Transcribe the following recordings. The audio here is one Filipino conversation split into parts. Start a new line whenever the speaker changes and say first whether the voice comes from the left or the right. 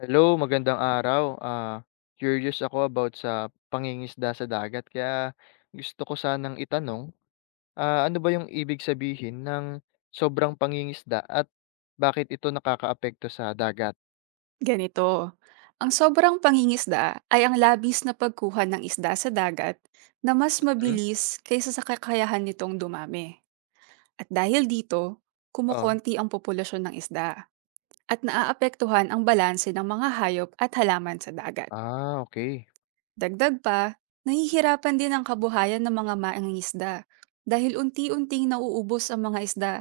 left: Hello, magandang araw. Curious ako about sa pangingisda sa dagat kaya gusto ko sanang itanong, ano ba yung ibig sabihin ng sobrang pangingisda at bakit ito nakakaapekto sa dagat?
right: Ganito, ang sobrang pangingisda ay ang labis na pagkuha ng isda sa dagat na mas
left: Hmm?
right: mabilis kaysa sa kakayahan nitong dumami. At dahil dito,
left: Oh.
right: kumukonti ang populasyon ng isda at naaapektuhan ang balanse ng mga hayop at halaman sa dagat.
left: Ah, okay.
right: Dagdag pa, nahihirapan din ang kabuhayan ng mga mangingisda dahil unti-unting nauubos ang mga isda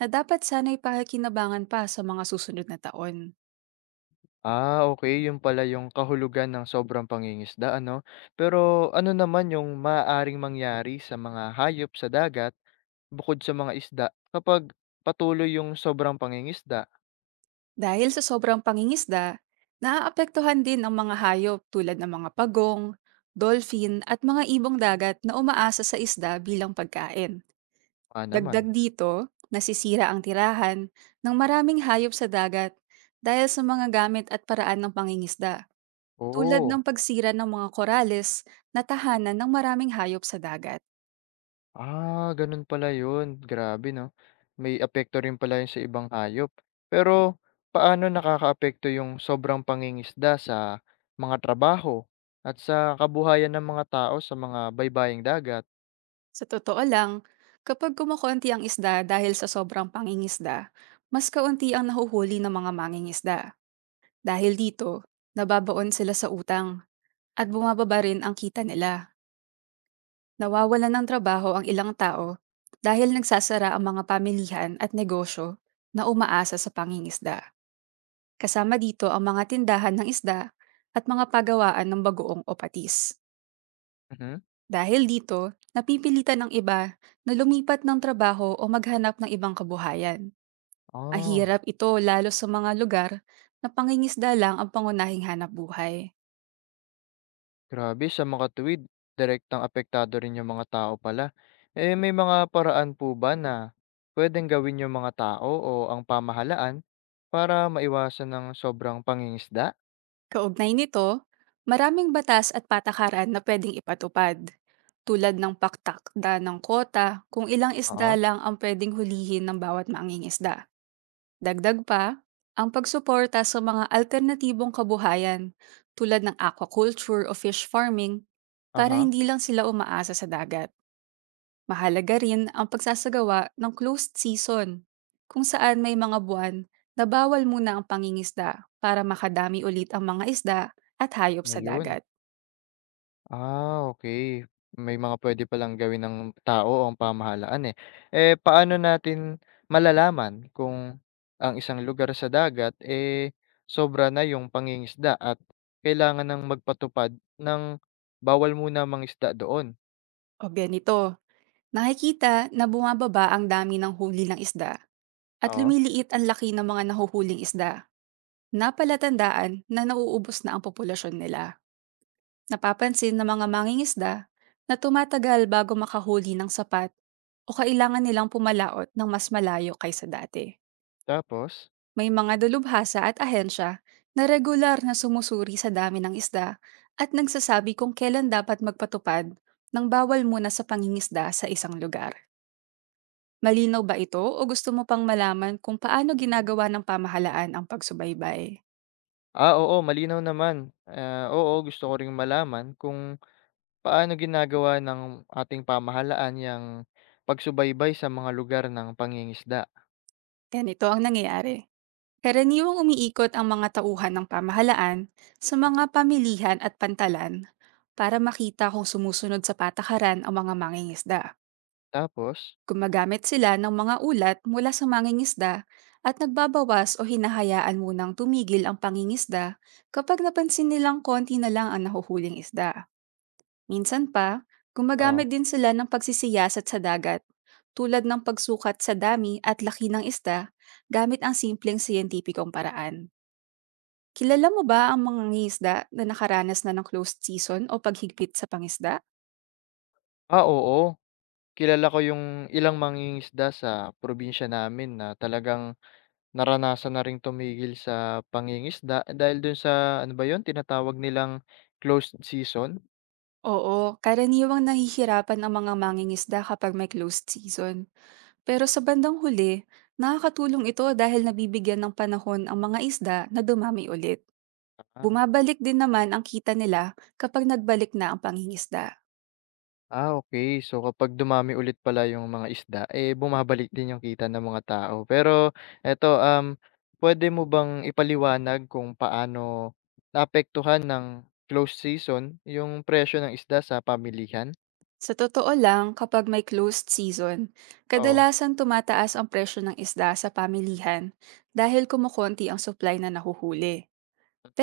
right: na dapat sana'y pakikinabangan pa sa mga susunod na taon.
left: Ah, okay. Yun pala yung kahulugan ng sobrang pangingisda, ano? Pero ano naman yung maaaring mangyari sa mga hayop sa dagat bukod sa mga isda kapag patuloy yung sobrang pangingisda?
right: Dahil sa sobrang pangingisda, naaapektuhan din ang mga hayop tulad ng mga pagong, dolphin at mga ibong dagat na umaasa sa isda bilang pagkain.
left: Ah,
right: Dagdag
left: naman.
right: dito, nasisira ang tirahan ng maraming hayop sa dagat dahil sa mga gamit at paraan ng pangingisda, tulad
left: Oo.
right: ng pagsira ng mga korales na tahanan ng maraming hayop sa dagat.
left: Ah, ganun pala yun. Grabe 'no, may apekto rin pala yun sa ibang hayop. Pero paano nakakaapekto yung sobrang pangingisda sa mga trabaho at sa kabuhayan ng mga tao sa mga baybaying dagat?
right: Sa totoo lang, kapag kumukonti ang isda dahil sa sobrang pangingisda, mas kaunti ang nahuhuli ng mga mangingisda. Dahil dito, nababaon sila sa utang at bumababa rin ang kita nila. Nawawalan ng trabaho ang ilang tao dahil nagsasara ang mga pamilihan at negosyo na umaasa sa pangingisda. Kasama dito ang mga tindahan ng isda at mga pagawaan ng bagoong o patis.
left: Mhm.
right: Dahil dito, napipilitan ng iba na lumipat ng trabaho o maghanap ng ibang kabuhayan.
left: Ah,
right: Mahirap ito lalo sa mga lugar na pangingisda lang ang pangunahing hanap buhay.
left: grabe sa mga tuwid, direktang apektado rin yung mga tao pala. Eh, may mga paraan po ba na puwedeng gawin yung mga tao o ang pamahalaan para maiwasan ng sobrang pangingisda?
right: Kaugnay nito, maraming batas at patakaran na pwedeng ipatupad, tulad ng paktakda ng kota kung ilang isda
left: Oo,
right: lang ang pwedeng hulihin ng bawat manging isda. Dagdag pa, ang pagsuporta sa mga alternatibong kabuhayan tulad ng aquaculture o fish farming para
left: aha,
right: hindi lang sila umaasa sa dagat. Mahalaga rin ang pagsasagawa ng closed season, kung saan may mga buwan na bawal muna ang pangingisda para makadami ulit ang mga isda at hayop sa
left: ayun.
right: dagat.
left: Ah, okay. May mga pwede palang gawin ng tao o ang pamahalaan, eh. Eh, paano natin malalaman kung ang isang lugar sa dagat, eh, sobra na yung pangingisda at kailangan ng magpatupad ng bawal muna mangisda doon?
right: O ganito, nakikita na bumababa ang dami ng huli ng isda at
left: Oo,
right: lumiliit ang laki ng mga nahuhuling isda. Napalatandaan na nauubos na ang populasyon nila. Napapansin ng mga mangingisda na tumatagal bago makahuli ng sapat o kailangan nilang pumalaot ng mas malayo kaysa dati.
left: tapos?
right: May mga dalubhasa at ahensya na regular na sumusuri sa dami ng isda at nagsasabi kung kailan dapat magpatupad ng bawal muna sa pangingisda sa isang lugar. Malinaw ba ito o gusto mo pang malaman kung paano ginagawa ng pamahalaan ang pagsubaybay?
left: Ah, oo, malinaw naman. Ah, oo, gusto ko ring malaman kung paano ginagawa ng ating pamahalaan yung pagsubaybay sa mga lugar ng pangingisda.
right: Ganito ang nangyayari. Karaniwang umiikot ang mga tauhan ng pamahalaan sa mga pamilihan at pantalan para makita kung sumusunod sa patakaran ang mga mangingisda.
left: Tapos?
right: Gumagamit sila ng mga ulat mula sa mangingisda at nagbabawas o hinahayaan munang tumigil ang pangingisda kapag napansin nilang konti na lang ang nahuhuling isda. Minsan pa,
left: Oh.
right: gumagamit din sila ng pagsisiyasat sa dagat, tulad ng pagsukat sa dami at laki ng isda gamit ang simpleng siyentipikong paraan. Kilala mo ba ang mga ngisda na nakaranas na ng closed season o paghigpit sa pangisda?
left: Ah, oo. Kilala ko yung ilang mangingisda sa probinsya namin na talagang naranasan na ring tumigil sa pangingisda dahil dun sa ano ba yun, tinatawag nilang closed season?
right: Oo, karaniwang nahihirapan ang mga mangingisda kapag may closed season. Pero sa bandang huli, nakakatulong ito dahil nabibigyan ng panahon ang mga isda na dumami ulit.
left: Ah,
right: Bumabalik din naman ang kita nila kapag nagbalik na ang pangingisda.
left: ah, okey. So, kapag dumami ulit pala yung mga isda, eh, bumabalik din yung kita ng mga tao. Pero eto, pwede mo bang ipaliwanag kung paano naapektuhan ng closed season yung presyo ng isda sa pamilihan?
right: Sa totoo lang, kapag may closed season,
left: Oo,
right: kadalasan tumataas ang presyo ng isda sa pamilihan dahil kumukonti ang supply na nahuhuli.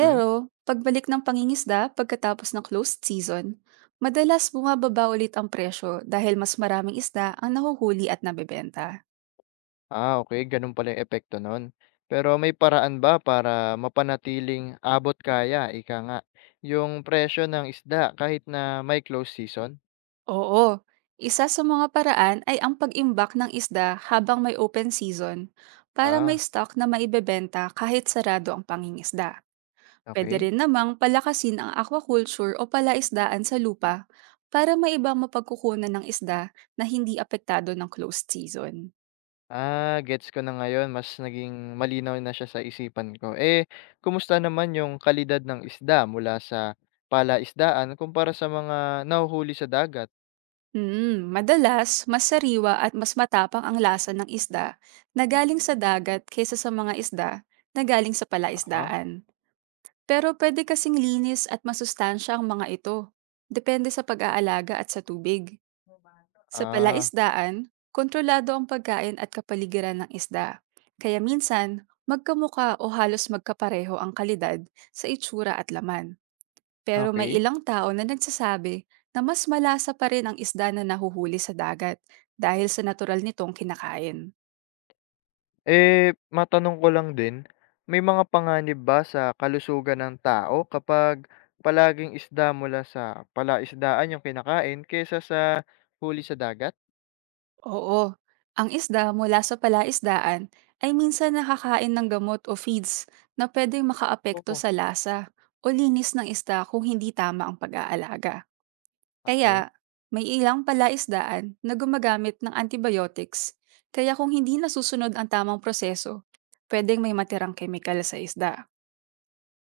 left: mm.
right: pagbalik ng pangingisda pagkatapos ng closed season, madalas bumababa ulit ang presyo dahil mas maraming isda ang nahuhuli at nabebenta.
left: Ah, okay, gano'n pala yung epekto nun. Pero may paraan ba para mapanatiling abot kaya, ika nga, yung presyo ng isda kahit na may close season?
right: Oo. Isa sa mga paraan ay ang pag-imbak ng isda habang may open season para
left: Ah,
right: may stock na maibebenta kahit sarado ang pangingisda. Pwede
left: okay.
right: rin namang palakasin ang aquaculture o palaisdaan sa lupa para may ibang mapagkukunan ng isda na hindi apektado ng closed season.
left: Ah, gets ko na ngayon, mas naging malinaw na siya sa isipan ko. Eh, kumusta naman yung kalidad ng isda mula sa palaisdaan kumpara sa mga nahuhuli sa dagat?
right: Madalas, mas sariwa at mas matapang ang lasa ng isda na galing sa dagat kaysa sa mga isda na galing sa
left: Uh,
right: palaisdaan. Pero pwede kasing linis at masustansya ang mga ito. Depende sa pag-aalaga at sa tubig. Sa
left: ah,
right: palaisdaan, kontrolado ang pagkain at kapaligiran ng isda. Kaya minsan, magkamuka o halos magkapareho ang kalidad sa itsura at laman. Pero may
left: okay.
right: ilang tao na nagsasabi na mas malasa pa rin ang isda na nahuhuli sa dagat dahil sa natural nitong kinakain.
left: Eh, matanong ko lang din, may mga panganib ba sa kalusugan ng tao kapag palaging isda mula sa palaisdaan yung kinakain kaysa sa huli sa dagat?
right: Oo. Ang isda mula sa palaisdaan ay minsan nakakain ng gamot o feeds na pwedeng makaapekto
left: Oo.
right: sa lasa o linis ng isda kung hindi tama ang pag-aalaga.
left: Okey.
right: Kaya, may ilang palaisdaan na gumagamit ng antibiotics. Kaya kung hindi nasusunod ang tamang proseso, pwedeng may matirang kemikal sa isda.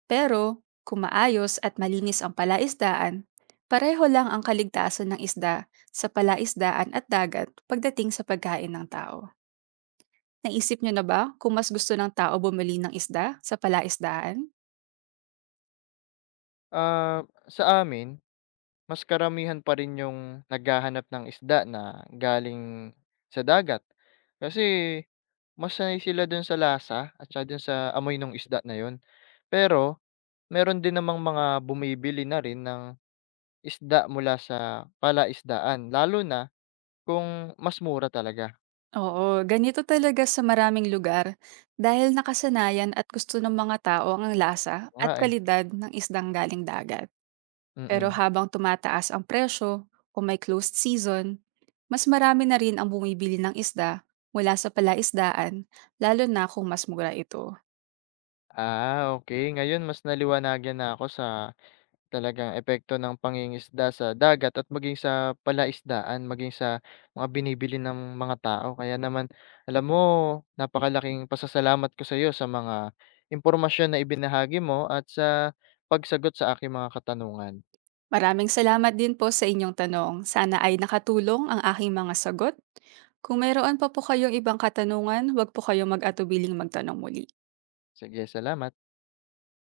right: Pero, kung maayos at malinis ang palaisdaan, pareho lang ang kaligtasan ng isda sa palaisdaan at dagat pagdating sa pagkain ng tao. Naisip niyo na ba kung mas gusto ng tao bumili ng isda sa palaisdaan?
left: Ah, sa amin, mas karamihan pa rin yung naghahanap ng isda na galing sa dagat. Kasi mas sanay sila dun sa lasa at saka dun sa amoy nung isda na yun. Pero meron din namang mga bumibili na rin ng isda mula sa palaisdaan, lalo na kung mas mura talaga.
right: Oo, ganito talaga sa maraming lugar dahil nakasanayan at gusto ng mga tao ang lasa
left: Oo
right: at
left: nga, eh,
right: kalidad ng isdang galing dagat. Pero
left: mm.
right: habang tumataas ang presyo o may closed season, mas marami na rin ang bumibili ng isda mula sa palaisdaan lalo na kung mas mura ito.
left: Ah, okey, ngayon mas naliwanagan na ako sa talagang epekto ng pangingisda sa dagat at maging sa palaisdaan, maging sa mga binibili ng mga tao. Kaya naman, alam mo, napakalaking pasasalamat ko sa'yo sa mga impormasyon na ibinahagi mo at sa pagsagot sa aking mga katanungan.
right: Maraming salamat din po sa inyong tanong. Sana ay nakatulong ang aking mga sagot. Kung mayroon pa po kayong ibang katanungan, huwag po kayong mag-atubiling magtanong muli.
left: Sige, salamat.